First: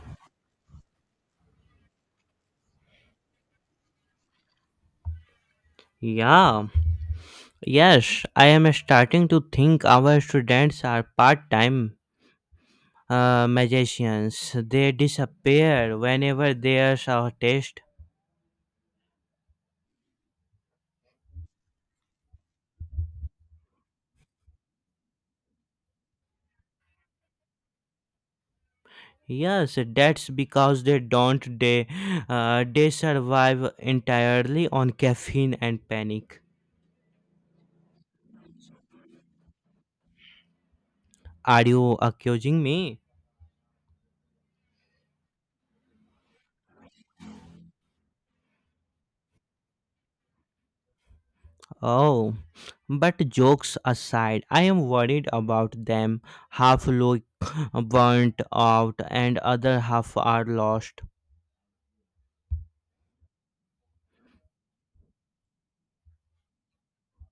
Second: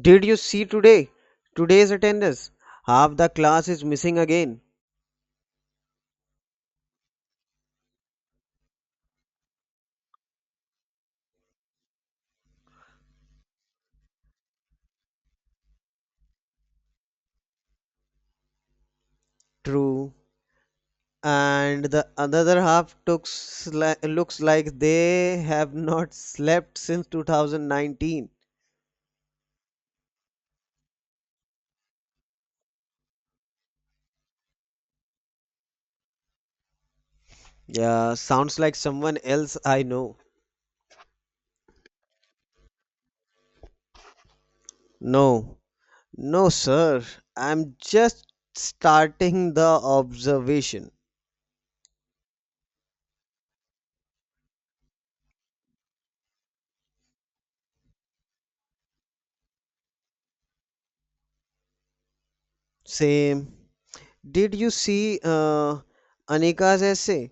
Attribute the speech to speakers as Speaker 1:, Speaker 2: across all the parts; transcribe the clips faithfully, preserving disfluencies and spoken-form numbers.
Speaker 1: Did you see today? Today's attendance. Half the class is missing again.
Speaker 2: Yeah, yes, I am starting to think our students are part time uh, magicians. They disappear whenever there's a test.
Speaker 1: True. And the another half took sli- looks like they have not slept since two thousand nineteen.
Speaker 2: Yes, that's because they don't they uh, they survive entirely on caffeine and panic.
Speaker 1: Yeah, sounds like someone else I know.
Speaker 2: Are you accusing me?
Speaker 1: No. No, sir. I'm just starting the observation.
Speaker 2: Oh, but jokes aside, I am worried about them. Half look burnt out and other half are lost.
Speaker 1: Same. Did you see uh, Anika's essay?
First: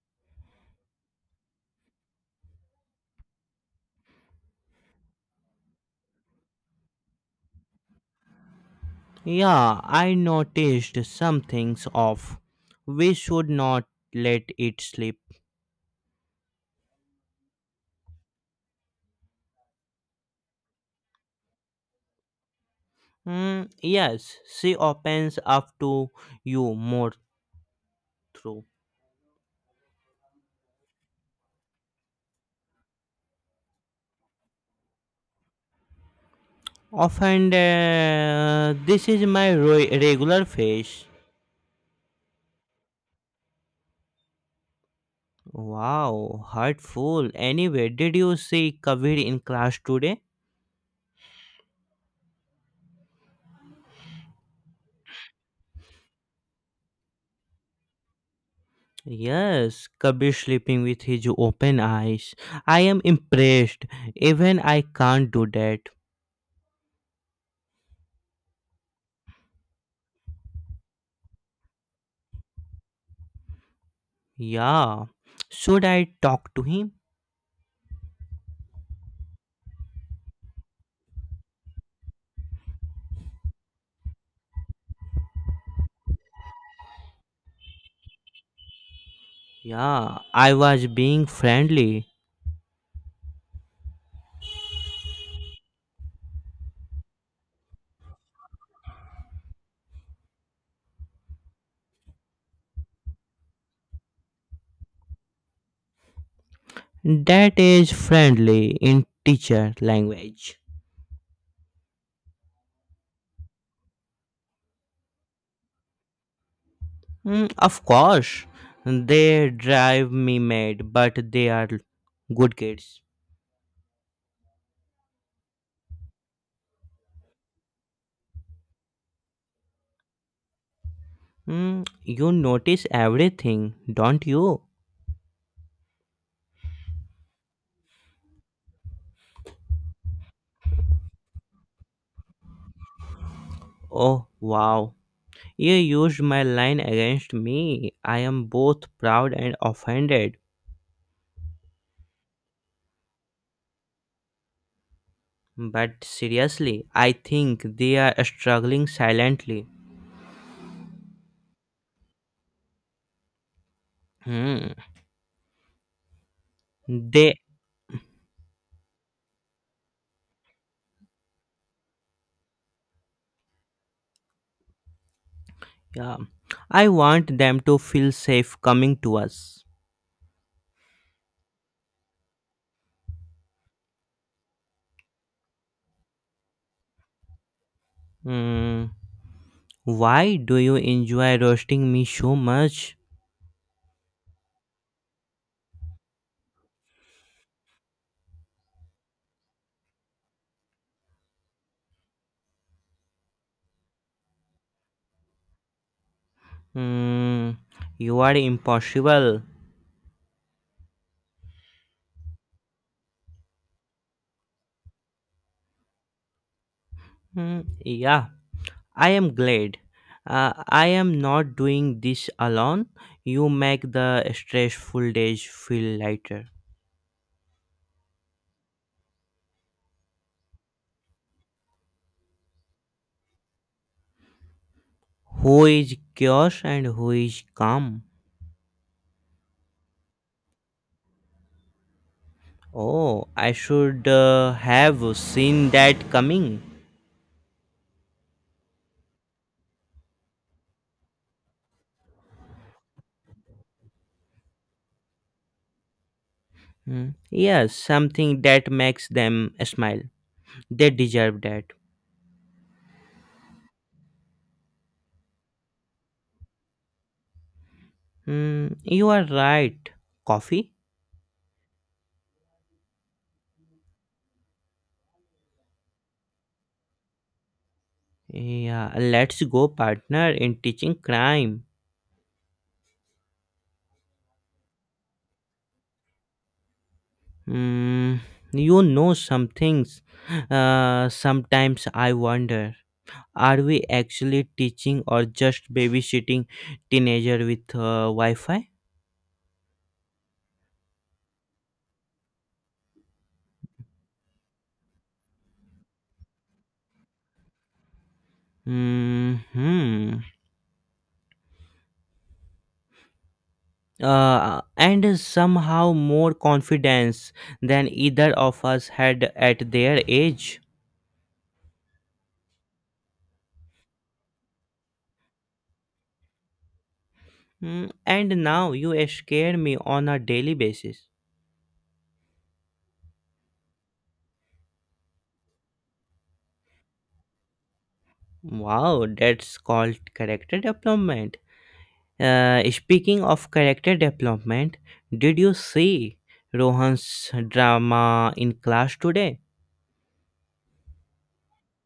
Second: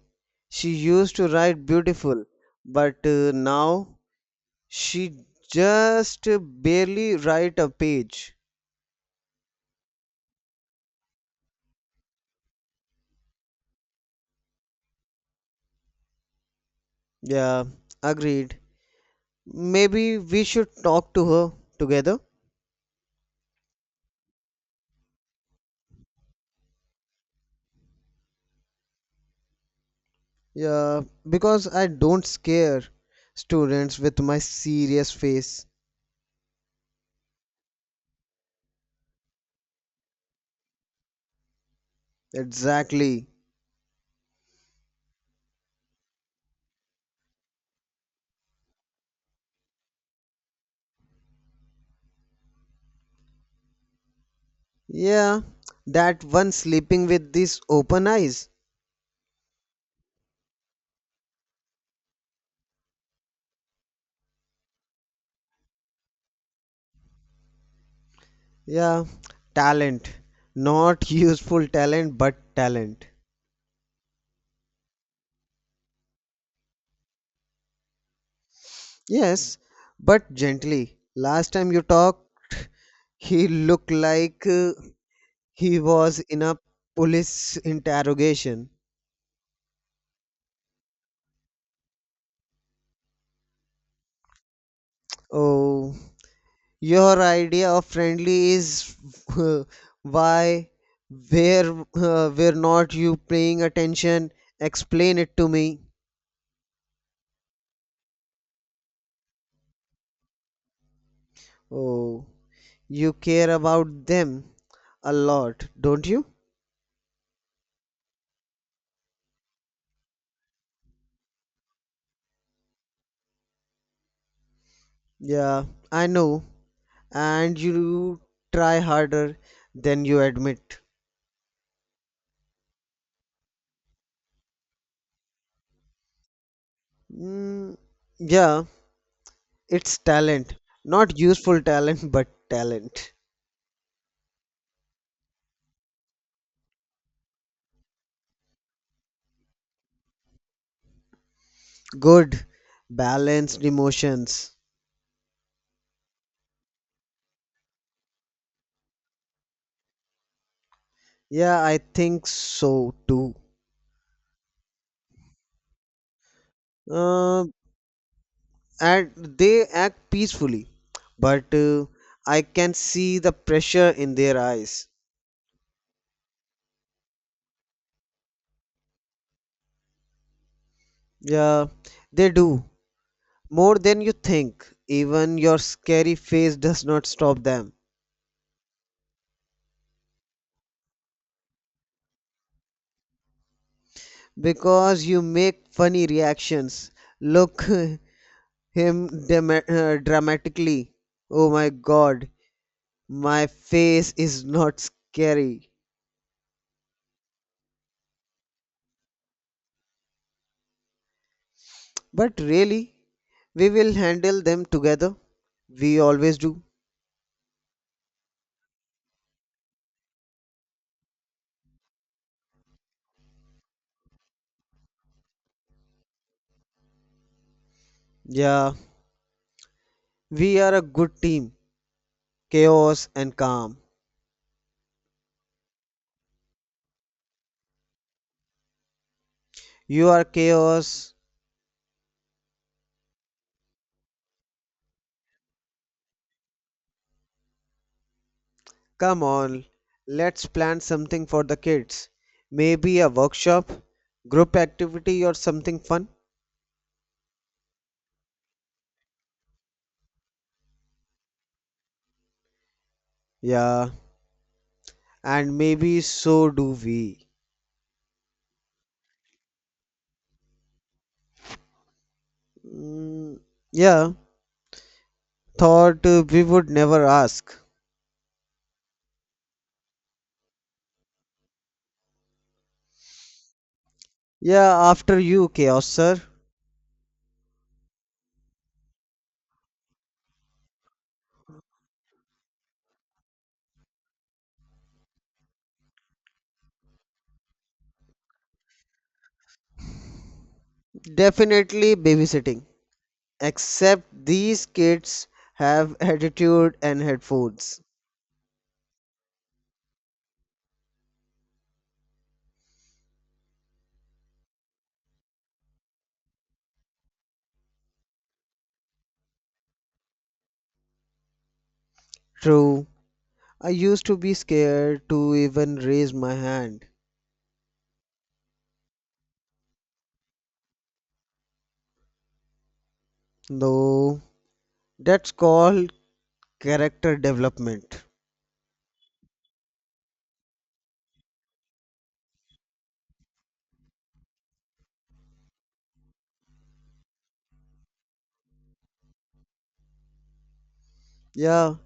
Speaker 1: She used to write beautiful, but uh, now she just barely write a page.
Speaker 2: Yeah, I noticed some things off. We should not let it slip.
Speaker 1: Yeah, agreed. Maybe we should talk to her together.
Speaker 2: Hmm, yes, she opens up to you more through.
Speaker 1: Yeah, because I don't scare students with my serious face.
Speaker 2: Often, uh, this is my ro- regular face.
Speaker 1: Exactly.
Speaker 2: Wow, hurtful. Anyway, did you see Kabir in class today?
Speaker 1: Yeah, that one sleeping with these open eyes.
Speaker 2: Yes, Kabir sleeping with his open eyes. I am impressed. Even I can't do that.
Speaker 1: Yeah, talent. Not useful talent, but talent.
Speaker 2: Yeah. Should I talk to him?
Speaker 1: Yes, but gently. Last time you talked, he looked like. Uh, He was in a police interrogation.
Speaker 2: Yeah, I was being friendly.
Speaker 1: Oh, your idea of friendly is uh, why where uh, were not you paying attention? Explain it to me.
Speaker 2: That is friendly in teacher language.
Speaker 1: Oh, you care about them a lot, don't you?
Speaker 2: Mm, of course, they drive me mad, but they are good kids.
Speaker 1: Yeah, I know. And you try harder than you admit.
Speaker 2: Mm, you notice everything, don't you?
Speaker 1: Mm, yeah, it's talent. Not useful talent, but talent.
Speaker 2: Oh, wow. You used my line against me. I am both proud and offended.
Speaker 1: Good, balanced emotions.
Speaker 2: But seriously, I think they are struggling silently.
Speaker 1: Yeah, I think so too.
Speaker 2: Hmm. They,
Speaker 1: Uh, and they act peacefully, but uh, I can see the pressure in their eyes.
Speaker 2: yeah. I want them to feel safe coming to us.
Speaker 1: Yeah, they do. More than you think. Even your scary face does not stop them,
Speaker 2: Hmm. Why do you enjoy roasting me so much?
Speaker 1: because you make funny reactions. Look him dema uh, dramatically. Oh my god, my face is not scary.
Speaker 2: Hmm. You are impossible.
Speaker 1: But really, we will handle them together. We always do.
Speaker 2: Hmm. Yeah, I am glad. Uh, I am not doing this alone. You make the stressful days feel lighter.
Speaker 1: Yeah, we are a good team. Chaos and calm.
Speaker 2: Who is chaos and who is calm?
Speaker 1: You are chaos.
Speaker 2: Oh, I should uh, have seen that coming.
Speaker 1: Come on, let's plan something for the kids. Maybe a workshop, group activity, or something fun.
Speaker 2: Mm. Yes, something that makes them smile. They deserve that.
Speaker 1: Yeah, and maybe so do we.
Speaker 2: Mm, you are right. Coffee?
Speaker 1: Mm, yeah, thought uh, we would never ask.
Speaker 2: Yeah, let's go, partner, in teaching crime.
Speaker 1: Yeah, after you, chaos sir.
Speaker 2: Mm, you know some things. Uh, sometimes I wonder, are we actually teaching or just babysitting teenager with uh, Wi Fi?
Speaker 1: Definitely babysitting. Except these kids have attitude and headphones.
Speaker 2: Hmm. Uh, and somehow more confidence than either of us had at their age.
Speaker 1: True, I used to be scared to even raise my hand,
Speaker 2: Mm, and now you scare me on a daily basis.
Speaker 1: though. That's called character development.
Speaker 2: Wow, that's called character development. Uh, speaking of character development, did you see Rohan's drama in class today?
Speaker 1: Yeah,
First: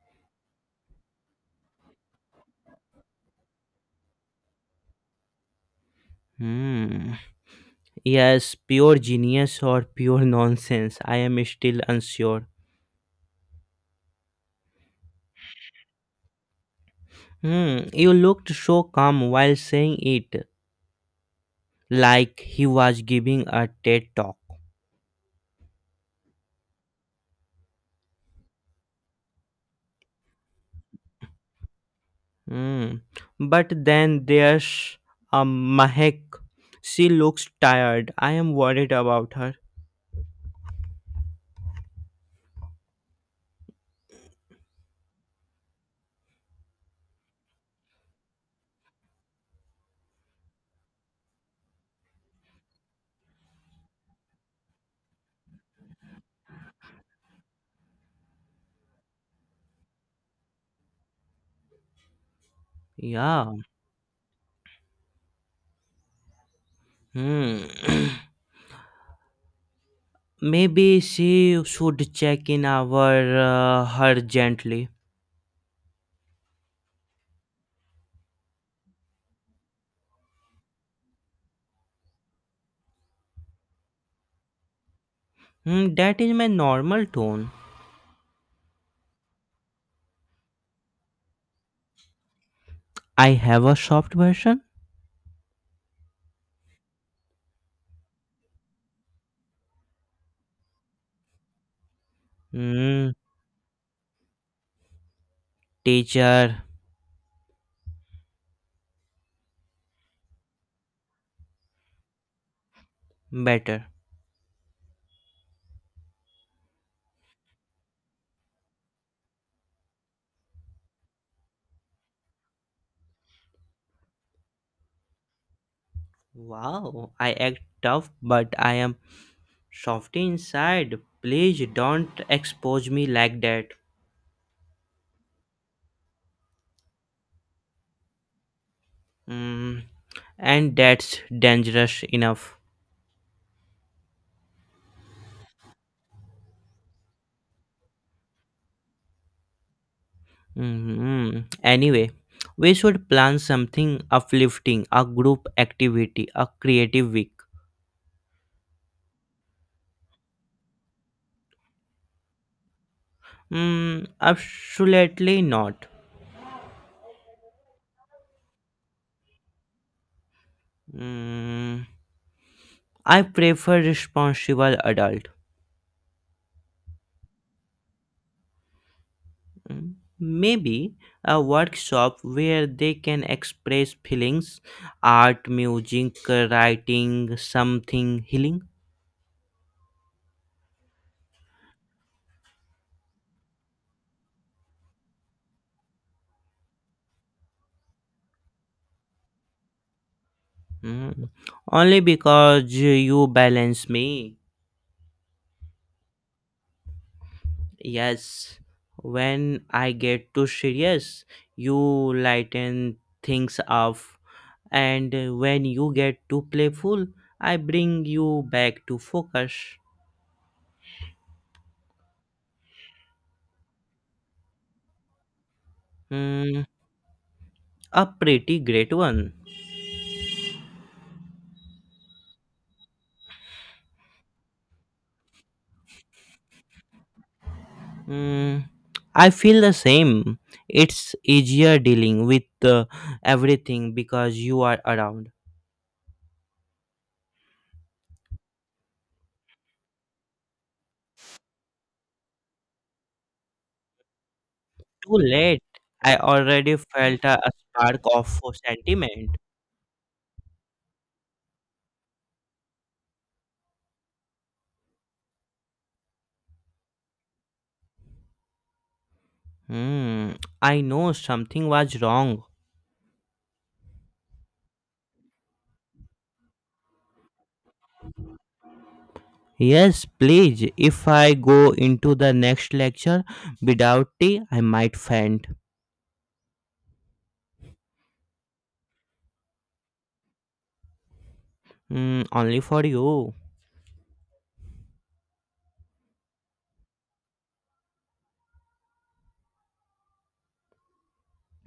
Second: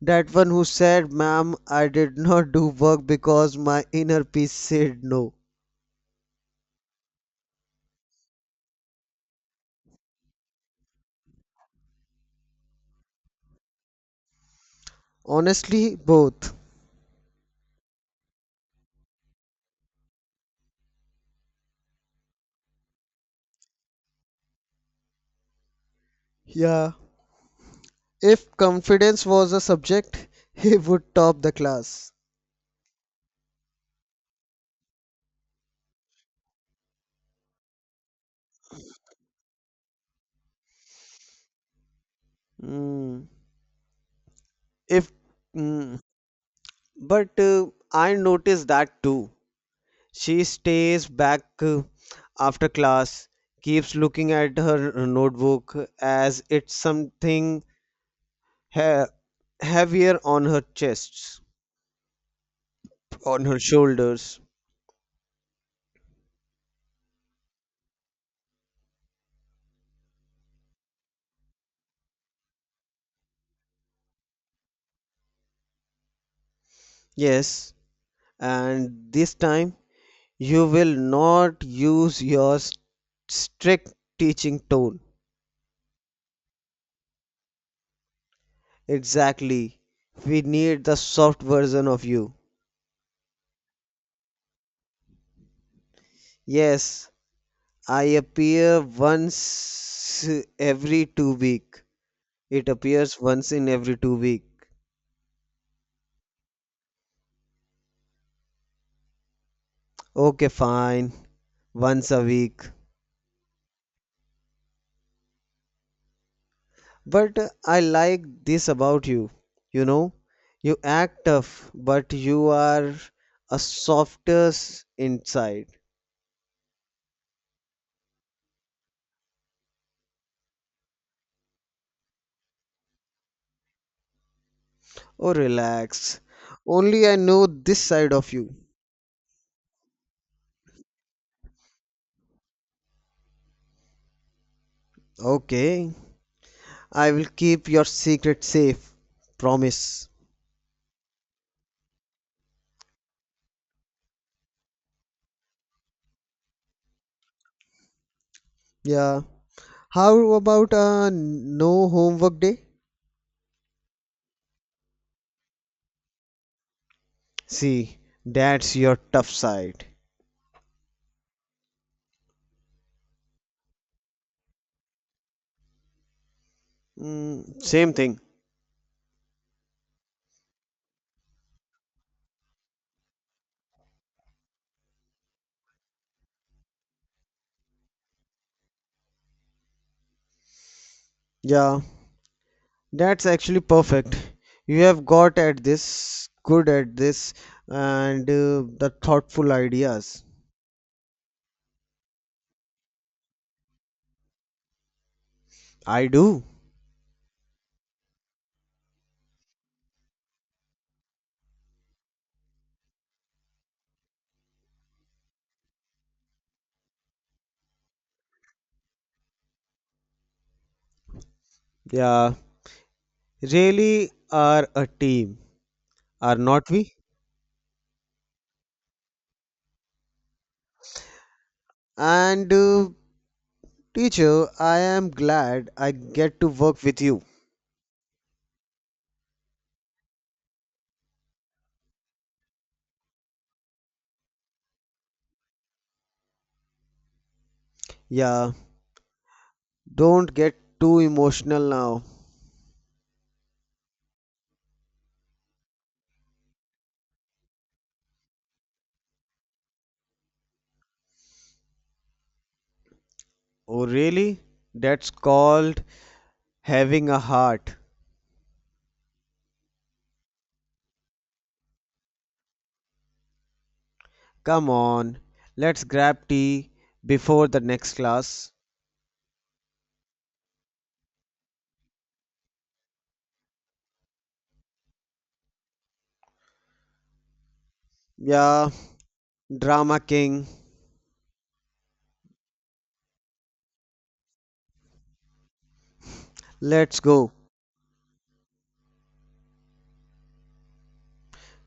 Speaker 1: that one who said, Ma'am, I did not do work because my inner peace said no.
Speaker 2: Hmm. Yes, pure genius or pure nonsense, I am still unsure.
Speaker 1: Honestly, both.
Speaker 2: Hmm, you looked so calm while saying it, like he was giving a TED talk.
Speaker 1: Yeah, if confidence was a subject, he would top the class.
Speaker 2: Hmm. But then there's a Mahek. She looks tired. I am worried about her.
Speaker 1: Mm. If. Mm, But uh, I noticed that too. She stays back uh, after class, keeps looking at her uh, notebook as it's something he- heavier on her chest, on
Speaker 2: Yeah.
Speaker 1: her shoulders.
Speaker 2: Hmm. Maybe she should check in our uh, her gently.
Speaker 1: Yes, and this time you will not use your s- strict teaching tone.
Speaker 2: Hmm, that is my normal tone.
Speaker 1: Exactly. We need the soft version of you.
Speaker 2: I have a soft version.
Speaker 1: Yes, I appear once every two week. It
Speaker 2: Hmm.
Speaker 1: appears once in every two week.
Speaker 2: Teacher,
Speaker 1: Okay, fine. Once a week.
Speaker 2: better.
Speaker 1: But uh, I like this about you. You know, you act tough, but you are a softer s- inside.
Speaker 2: Wow, I act tough, but I am Softy inside, please don't expose me like that.
Speaker 1: Oh, relax. Only I know this side of you.
Speaker 2: Mm, and that's dangerous enough.
Speaker 1: Okay. I will keep your secret safe. Promise.
Speaker 2: Mhm. Anyway, we should plan something uplifting, a group activity, a creative week.
Speaker 1: Yeah. How about a no homework day?
Speaker 2: Mm, absolutely not.
Speaker 1: See, that's your tough side.
Speaker 2: Mm, I prefer responsible adult.
Speaker 1: Mm, same thing.
Speaker 2: Mm, maybe a workshop where they can express feelings, art, music, writing, something healing.
Speaker 1: Yeah, that's actually perfect. You have got at this, good at this, and uh, the thoughtful ideas.
Speaker 2: Mm, only because you balance me.
Speaker 1: I do.
Speaker 2: Yes, when I get too serious, you lighten things up, and when you get too playful, I bring you back to focus.
Speaker 1: Yeah, really are a team, are
Speaker 2: Mm,
Speaker 1: not we?
Speaker 2: a pretty great one.
Speaker 1: And uh, teacher, I am glad I get to work with you.
Speaker 2: Mm, I feel the same. It's easier dealing with uh, everything because you are around.
Speaker 1: Yeah, don't get too emotional now.
Speaker 2: Too late. I already felt a, a spark of sentiment.
Speaker 1: Oh, really? That's called having a heart.
Speaker 2: Hmm. I know something was wrong.
Speaker 1: Come on, let's grab tea before the next class.
Speaker 2: Yes, please. If I go into the next lecture without tea, I might faint.
Speaker 1: Yeah, drama king.
Speaker 2: Hmm. Only for you.
Speaker 1: Let's go.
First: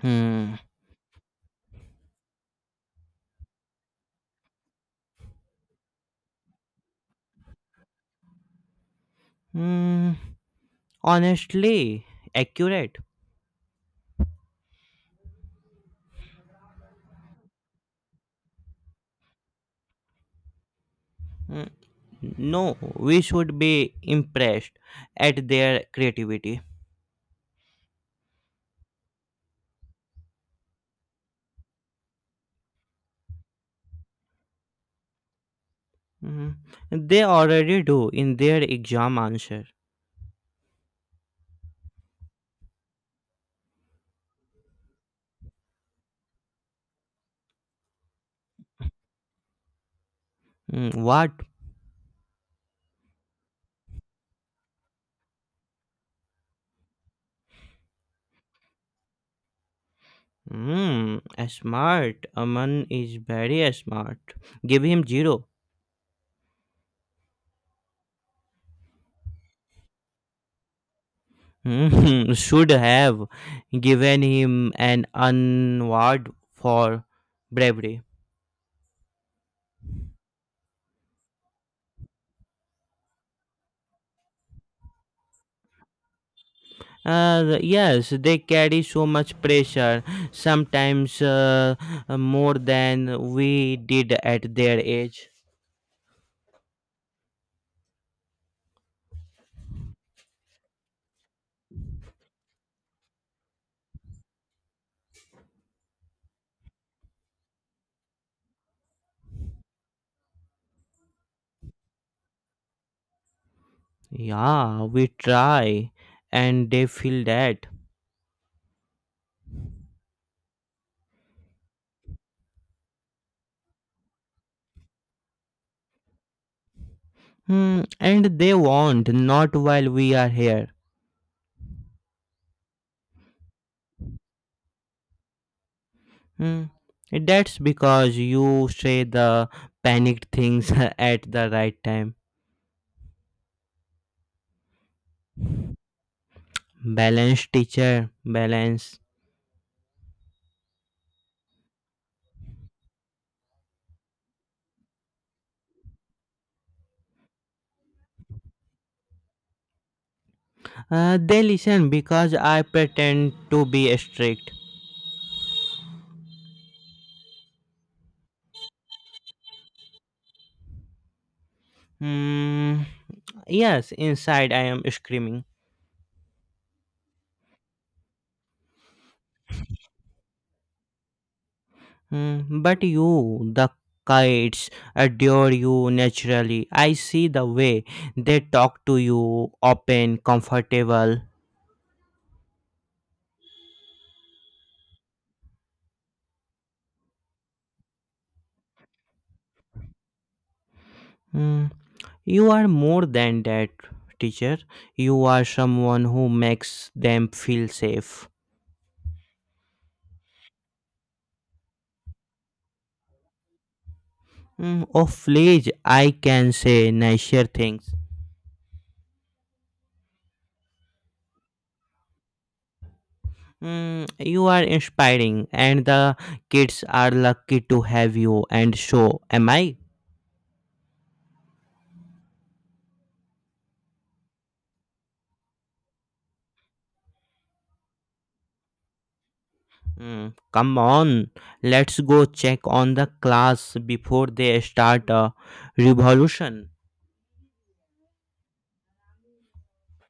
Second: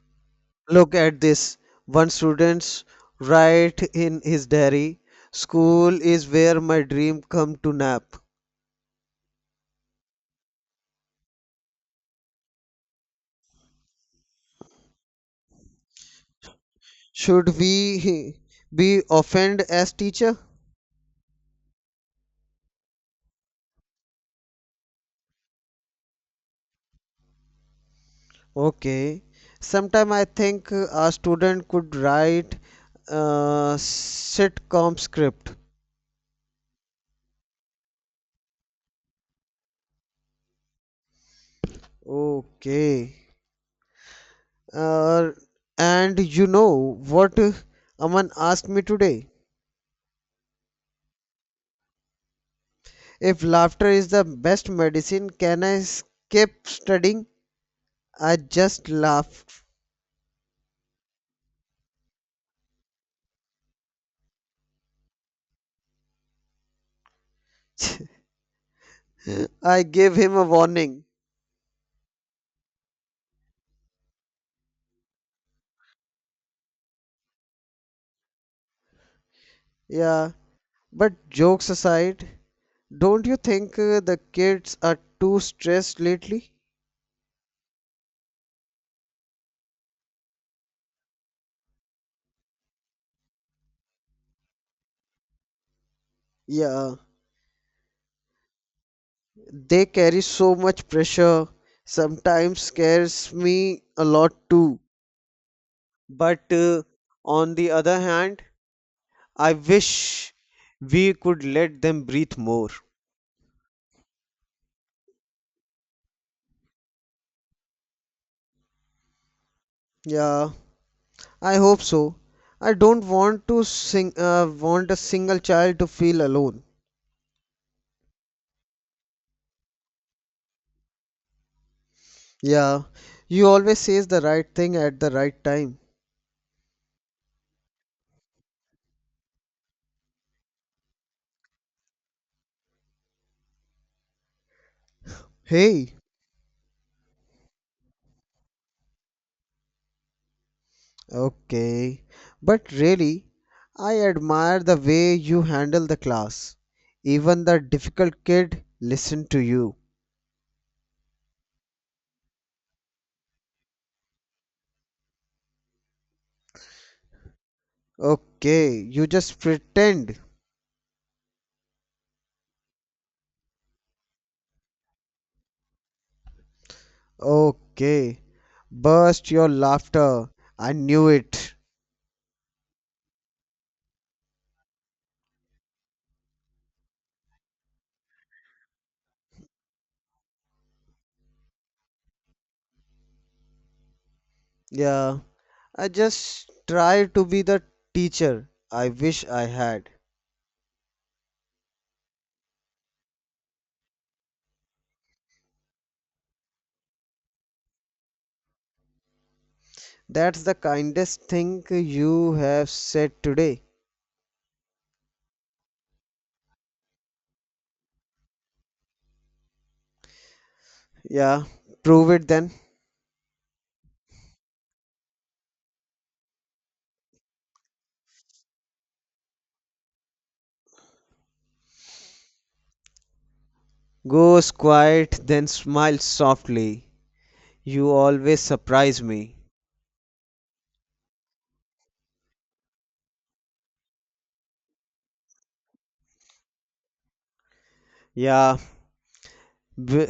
Speaker 2: Hmm.
Speaker 1: Look at this. One student's write in his diary. School is where my dream come to nap.
Speaker 2: Hmm. Honestly, accurate.
Speaker 1: Should we be offended as teacher?
Speaker 2: Hmm. No, we should be impressed at their creativity.
Speaker 1: Okay. Sometime I think uh, a student could write a sitcom script.
Speaker 2: Mhm. They already do in their exam answer.
Speaker 1: Okay. Uh, and you know what uh, Aman asked me today?
Speaker 2: Mm, what?
Speaker 1: If laughter is the best medicine, can I skip studying? I just laughed.
Speaker 2: Mm, smart. Aman is very smart. Give him zero.
Speaker 1: I gave him a warning.
Speaker 2: Mhm. Should have given him an award for bravery.
Speaker 1: Yeah, but jokes aside, don't you think uh, the kids are too stressed lately?
Speaker 2: Uh, yes, they carry so much pressure, sometimes uh, more than we did at their age.
Speaker 1: Yeah, they carry so much pressure. Sometimes scares me a lot too. But uh, on the other hand, I wish we could let them breathe more.
Speaker 2: Yeah, we try and they feel that.
Speaker 1: Yeah, I hope so. I don't want to sing uh, want a single child to feel alone.
Speaker 2: Hmm, and they won't, not while we are here.
Speaker 1: Yeah, you always says the right thing at the right time.
Speaker 2: Hmm. That's because you say the panicked things at the right time.
Speaker 1: Hey,
Speaker 2: Balance, teacher, balance.
Speaker 1: okay. But really, I admire the way you handle the class. Even the difficult kid listen to you.
Speaker 2: Uh, they listen because I pretend to be strict.
Speaker 1: Okay, you just pretend.
Speaker 2: Hmm. Yes, inside I am screaming.
Speaker 1: Okay. Burst your laughter. I knew it.
Speaker 2: Hmm, but you, the kites, adore you naturally. I see the way they talk to you, open, comfortable.
Speaker 1: Yeah. I just try to be the teacher I wish I had.
Speaker 2: Hmm, you are more than that, teacher. You are someone who makes them feel safe.
Speaker 1: That's the kindest thing you have said today.
Speaker 2: Hmm, of late, I can say nicer things.
Speaker 1: Yeah. Prove it then.
Speaker 2: Hmm, you are inspiring, and the kids are lucky to have you, and so am I.
Speaker 1: Goes quiet, then smiles softly. You always surprise me.
Speaker 2: Mm, come on, let's go check on the class before they start a revolution.
Speaker 1: Yeah. W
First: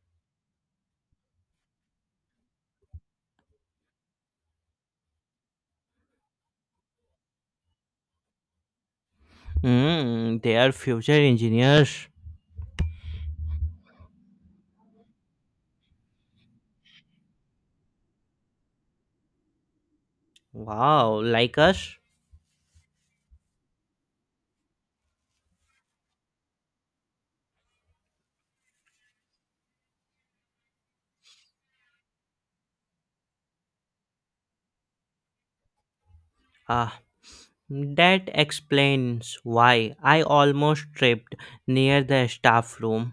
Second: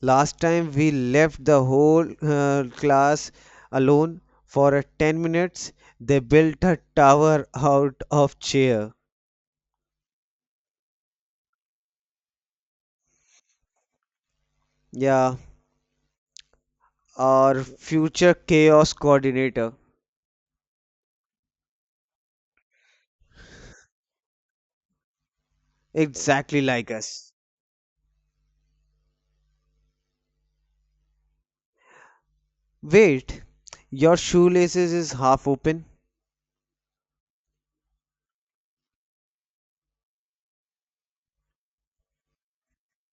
Speaker 1: Last time we left the whole uh, class alone for a ten minutes. They built a tower out of chair.
Speaker 2: Mm, they are future engineers.
Speaker 1: Yeah, our future chaos coordinator.
Speaker 2: Wow, like us?
Speaker 1: Exactly like us. Wait, your shoelaces is half open.
Speaker 2: Ah, that explains why I almost tripped near the staff room.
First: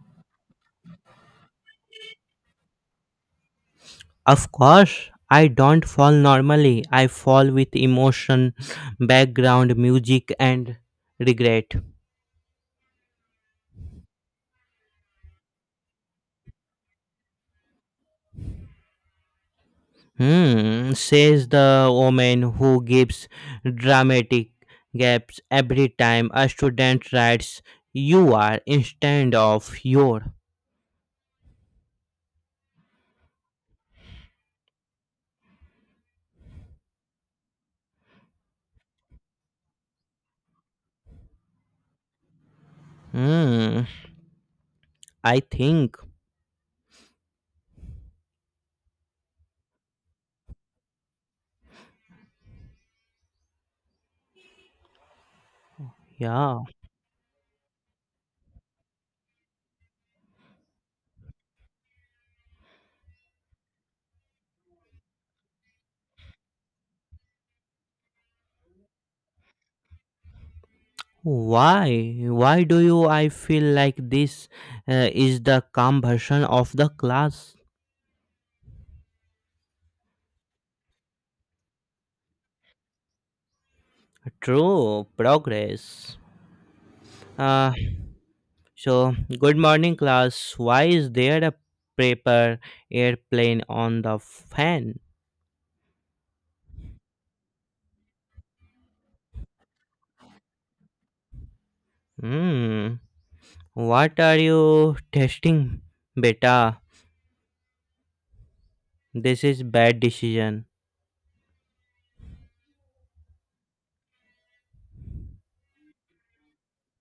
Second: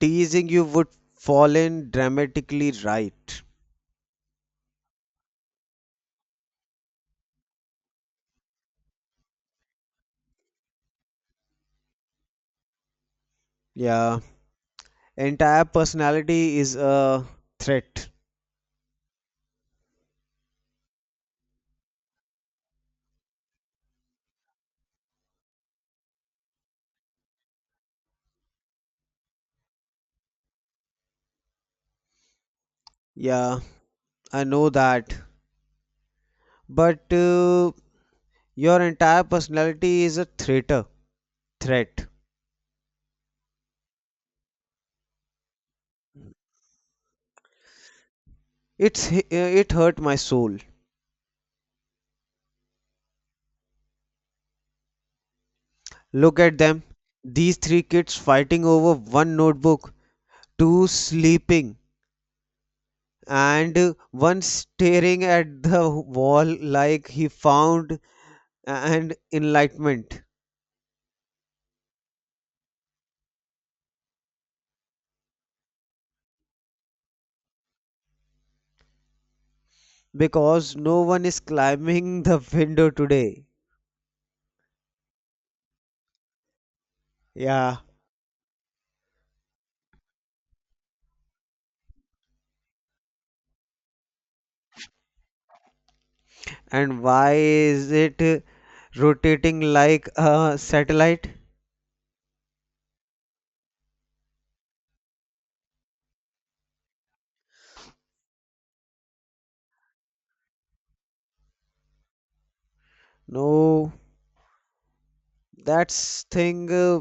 Speaker 1: Teasing you would fall in dramatically right.
Speaker 2: Of course, I don't fall normally. I fall with emotion, background music, and regret.
Speaker 1: Yeah, entire personality is a threat.
Speaker 2: Hmm, says the woman who gives dramatic gaps every time a student writes "you are" instead of "your".
Speaker 1: Yeah, I know that. But uh, your entire personality is a traitor threat.
Speaker 2: Hmm, I think.
Speaker 1: It's it hurt my soul. Look at
Speaker 2: Yeah.
Speaker 1: them. These three kids fighting over one notebook, two sleeping, and one staring at the wall like he found an enlightenment
Speaker 2: Why? Why do you I feel like this uh, is the calm version of the class?
Speaker 1: because no one is climbing the window today.
Speaker 2: True, progress. Uh,
Speaker 1: Yeah.
Speaker 2: so, good morning, class. Why is there a paper airplane on the fan?
Speaker 1: And why is it rotating like a satellite?
Speaker 2: Hmm. What are you testing, beta? This is bad decision.
Speaker 1: No, that's thing uh,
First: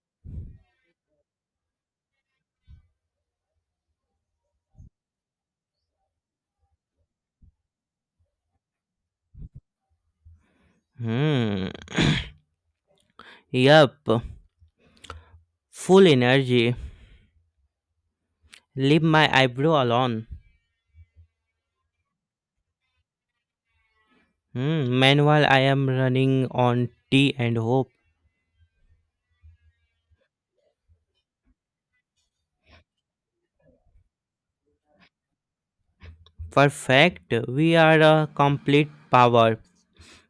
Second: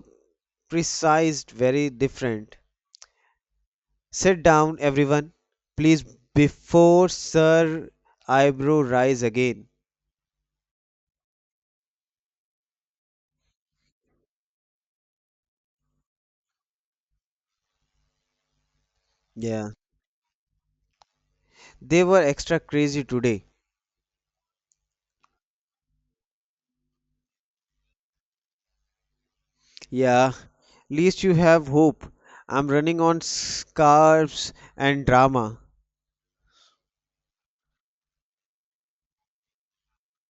Speaker 1: precised very different. Sit down, everyone, please, before Sir Eyebrow rise again.
Speaker 2: Hmm. Yup. Full energy. Leave my
Speaker 1: Yeah,
Speaker 2: eyebrow alone.
Speaker 1: they were extra crazy today.
Speaker 2: Hmm. Meanwhile, I am running on tea and hope.
Speaker 1: Yeah, least you have hope. I'm running on scarves and drama.
Speaker 2: Perfect. We are a complete power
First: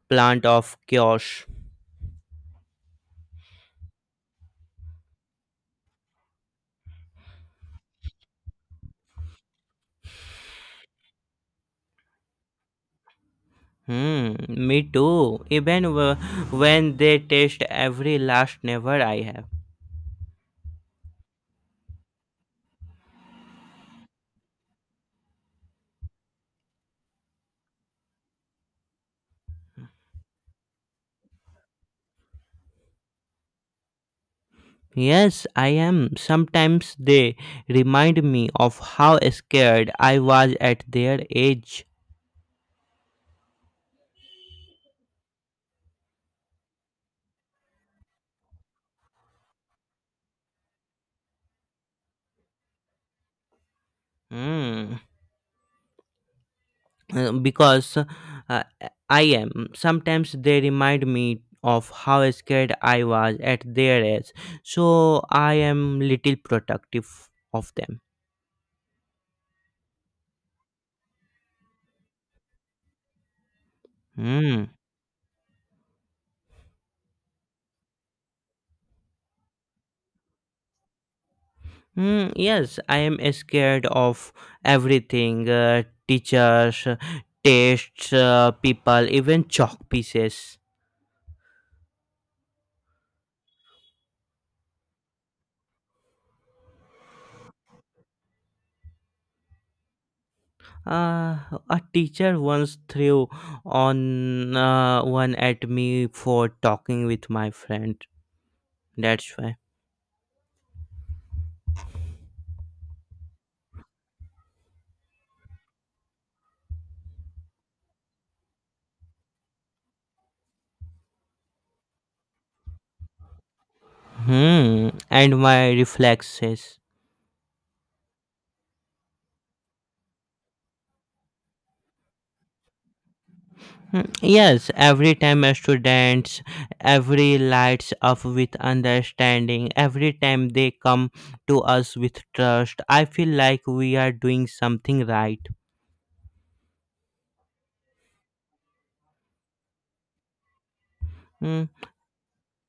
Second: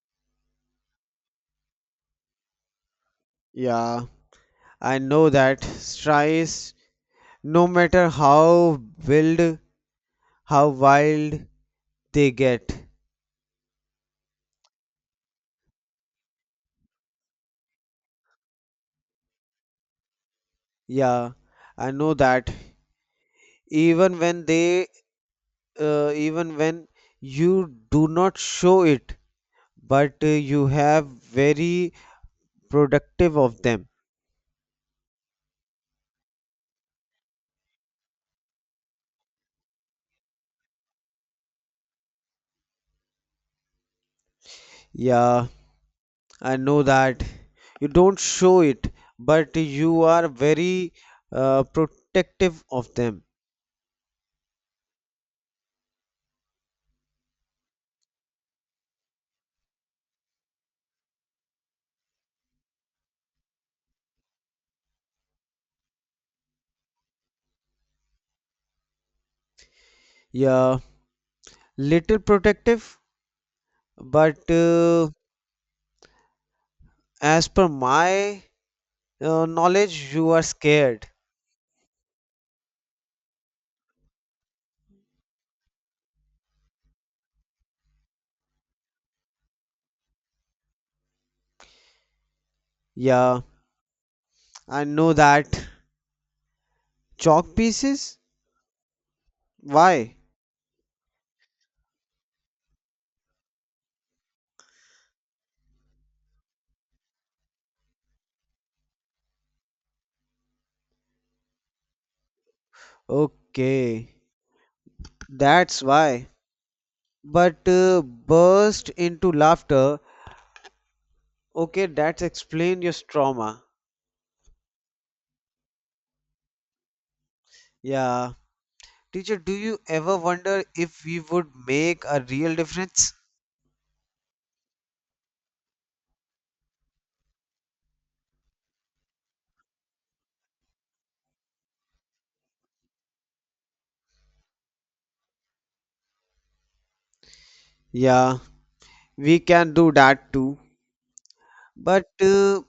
Speaker 2: plant of chaos.
Speaker 1: Yeah, I know that. Strides, no matter how wild, how wild they get.
Speaker 2: Hmm. Me too. Even w- when they test every last never I have.
Speaker 1: Yeah, I know that. Even when they uh, even when you do not show it, but uh, you have very productive of them.
Speaker 2: Yes, I am. Sometimes they remind me of how scared I was at their age.
Speaker 1: Yeah, I know that. You don't show it, but you are very uh, protective of them.
Speaker 2: Hmm. Uh, Because uh, I am. Sometimes they remind me of how scared I was at their age. So I am little protective of them.
Speaker 1: Yeah, little protective, but
Speaker 2: Hmm.
Speaker 1: uh, as per my uh, knowledge, you are scared.
Speaker 2: Hmm. Yes, I am scared of everything, uh, teachers, uh, tests, uh, people, even chalk pieces.
Speaker 1: Yeah, I know that. Chalk pieces? Why?
Speaker 2: Uh, a teacher once threw on uh, one at me for talking with my friend. That's why.
Speaker 1: Okay, that's why. but uh, burst into laughter. Okay, that's explain your trauma.
Speaker 2: Hmm. And my reflexes.
Speaker 1: Yeah. Teacher, do you ever wonder if we would make a real difference?
Speaker 2: Hmm, yes, every time a students, every lights up with understanding, every time they come to us with trust, I feel like we are doing something right.
Speaker 1: Yeah, we can do that too.
Speaker 2: Hmm.
Speaker 1: But uh,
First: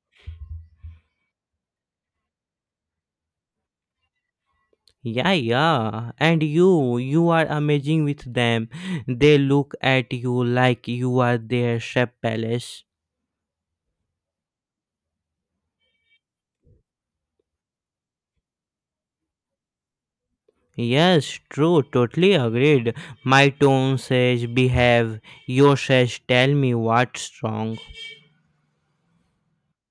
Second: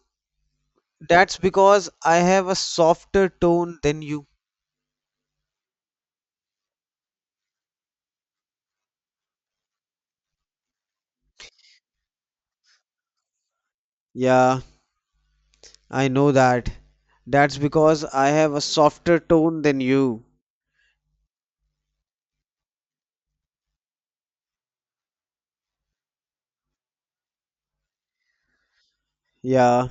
Speaker 1: that's because I have a softer tone than you.
Speaker 2: Yeah, yeah. And you, you are amazing with them. They look at you like you are their chef palace.
Speaker 1: Yeah, I know that. That's because I have a softer tone than you.
Speaker 2: Yes, true, totally agreed. My tone says behave, your says tell me what's wrong.
Speaker 1: Yeah.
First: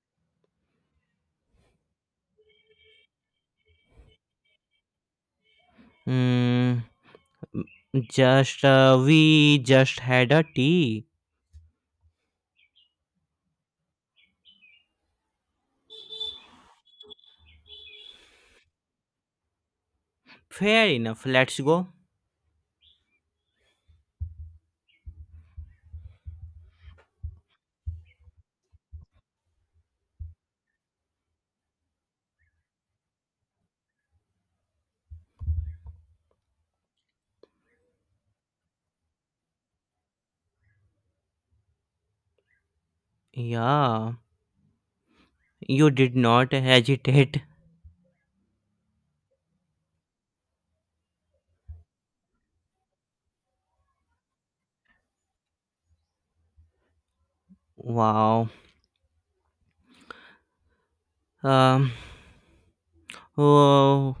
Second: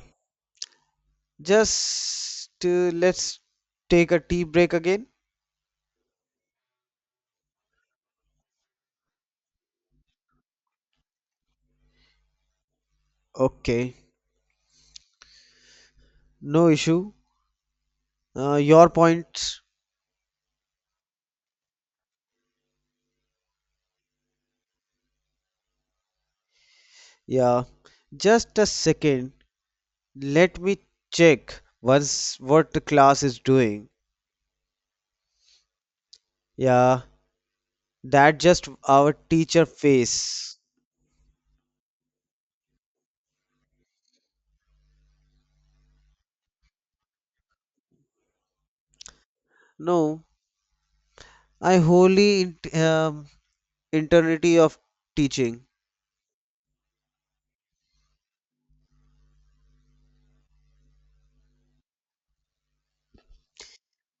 Speaker 1: Just uh, let's take a tea break again.
Speaker 2: Hmm, just, uh, we just had a tea.
Speaker 1: Okay. No issue. Uh, your points.
Speaker 2: Fair enough, let's go.
Speaker 1: Yeah. Just a second. Let me check once what the class is doing. Yeah. That just our teacher face.
Speaker 2: Yeah, you did not hesitate.
Speaker 1: No. I wholly int- um, Eternity of teaching.
Speaker 2: Wow. Um, oh,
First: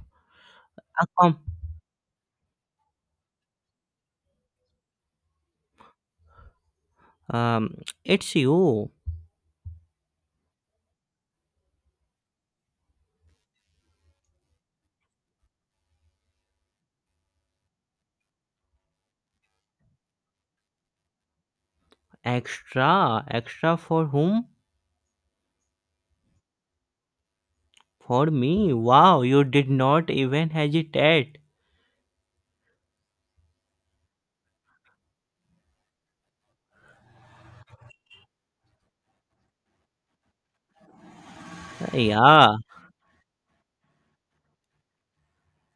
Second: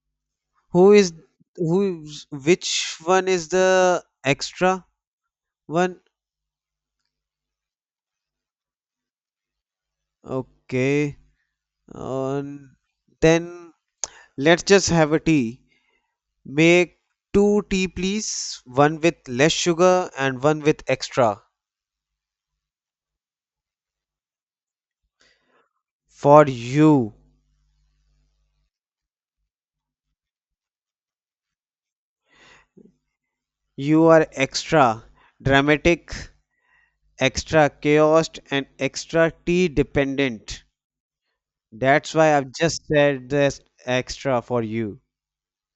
Speaker 1: Who
Speaker 2: a,
Speaker 1: is
Speaker 2: com-
Speaker 1: who? is- Which one is the extra one?
Speaker 2: Um, it's you.
Speaker 1: Okay. Um, then let's just have a tea. Make two tea, please. One with less sugar and one with extra.
Speaker 2: Extra, extra for whom?
Speaker 1: For you,
Speaker 2: For me. Wow, you did not even hesitate.
Speaker 1: you are extra dramatic, extra chaos, and extra tea dependent. That's why
Speaker 2: Yeah,
Speaker 1: I've just said this extra for you.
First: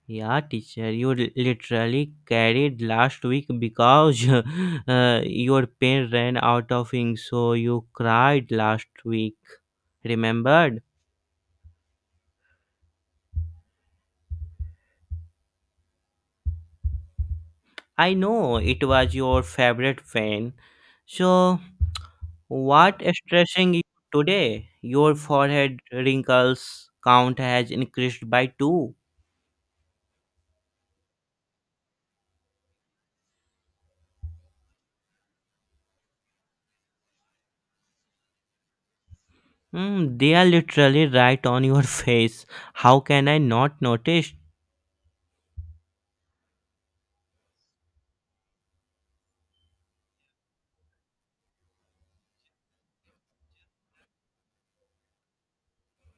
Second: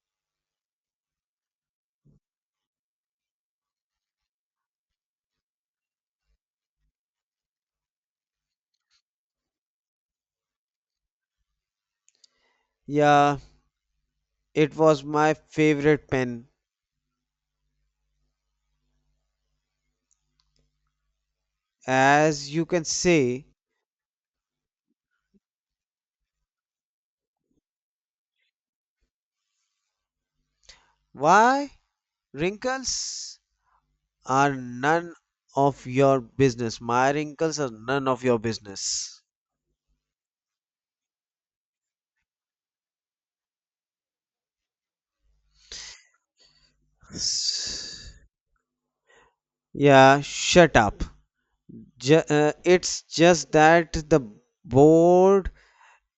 Speaker 2: yeah, teacher. You li- literally carried last week because uh, your pen ran out of ink, so you cried last week. Remembered?
Speaker 1: Yeah, it was my favorite pen.
Speaker 2: I know it was your favorite pen. So
Speaker 1: As you can
Speaker 2: what
Speaker 1: say,
Speaker 2: stressing you today? Your forehead wrinkles count has increased by two.
Speaker 1: why? Wrinkles are none of your business. My wrinkles are none of your business.
Speaker 2: Hmm, they are literally right on your face. How can I not notice?
Speaker 1: S- Yeah, shut up. Ju- uh, it's just that the board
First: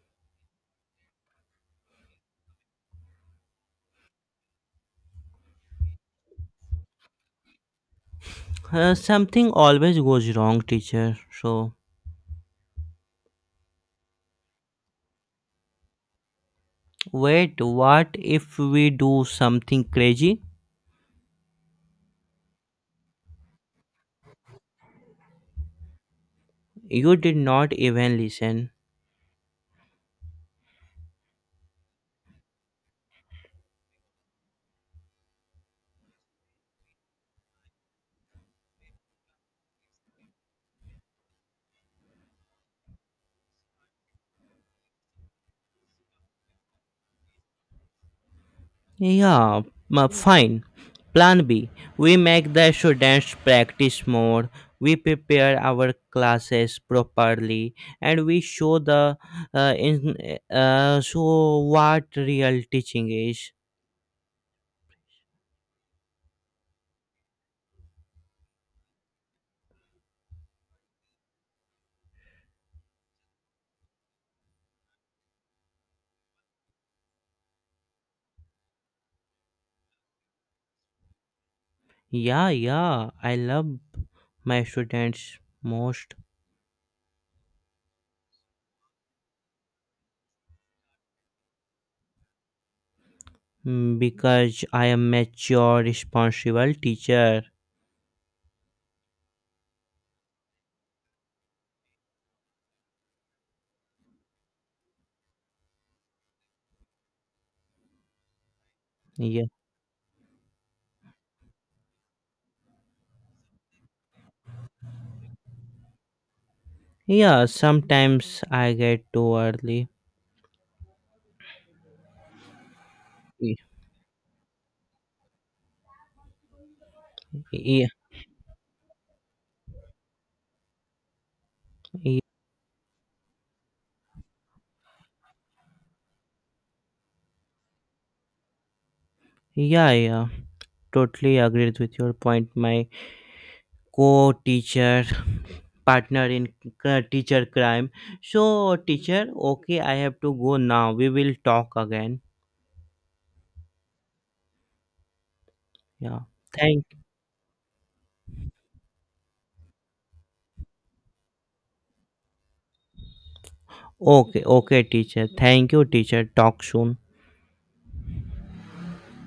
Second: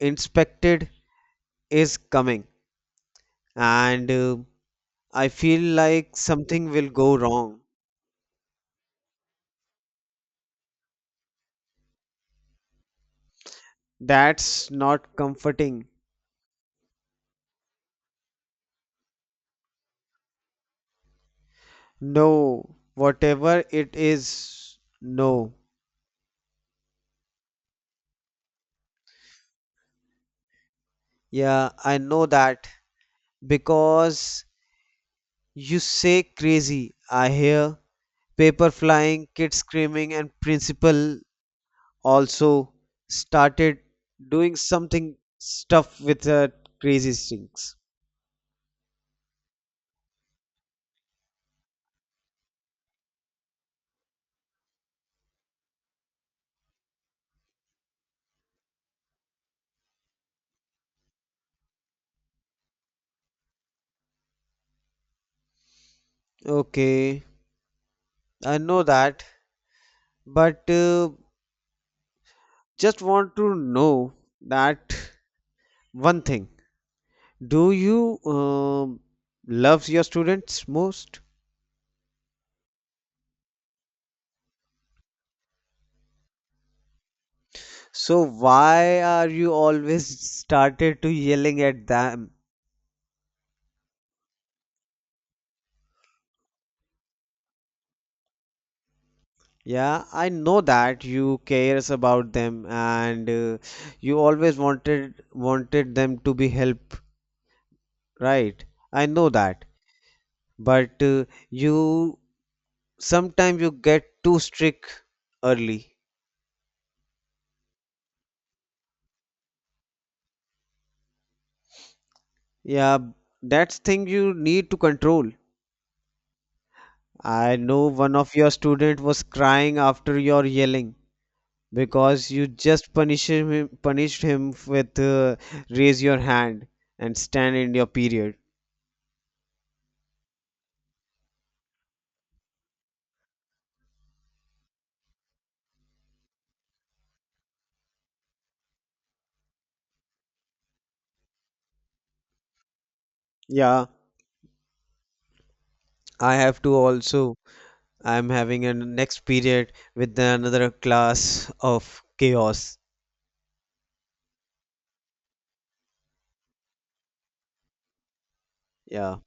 Speaker 1: inspected is coming, and uh, I feel like something will go wrong.
Speaker 2: Uh, something always goes wrong, teacher. So,
Speaker 1: That's not comforting.
Speaker 2: wait, what if we do something crazy?
Speaker 1: No, whatever it is, no.
Speaker 2: You did not even listen.
Speaker 1: Yeah, I know that because you say crazy. I hear paper flying, kids screaming, and principal also started doing something stuff with uh, crazy things.
Speaker 2: Yeah, ma- fine. Plan B. We make the students practice more, we prepare our classes properly, and we show the uh, in, uh, show what real teaching is.
Speaker 1: Okay, I know that, but uh, just want to know that one thing. Do you um love your students most?
Speaker 2: Yeah, yeah, I love my students most
Speaker 1: So why are you always started to yelling at them?
Speaker 2: mm, because I am mature, responsible teacher.
Speaker 1: Yeah, I know that you cares about them and uh, you always wanted wanted them to be help. Right, I know
Speaker 2: Yeah,
Speaker 1: that, but uh, you sometimes you get too strict early.
Speaker 2: yeah. Sometimes I get too early.
Speaker 1: Yeah,
Speaker 2: Yeah,
Speaker 1: that's thing you need to control. I
Speaker 2: yeah,
Speaker 1: know one of your student was crying after your yelling because you just punished him punished him with uh, raise your hand and stand in your period.
Speaker 2: yeah. Yeah. Totally agreed with your point, my co-teacher partner in c- teacher crime. So teacher, okay, I have to go now, we will talk again.
Speaker 1: Yeah,
Speaker 2: Yeah,
Speaker 1: I have to
Speaker 2: thank.
Speaker 1: also. I'm having a next period with another class of chaos.
Speaker 2: Okay, okay teacher, thank you teacher, talk soon.
Speaker 1: Yeah.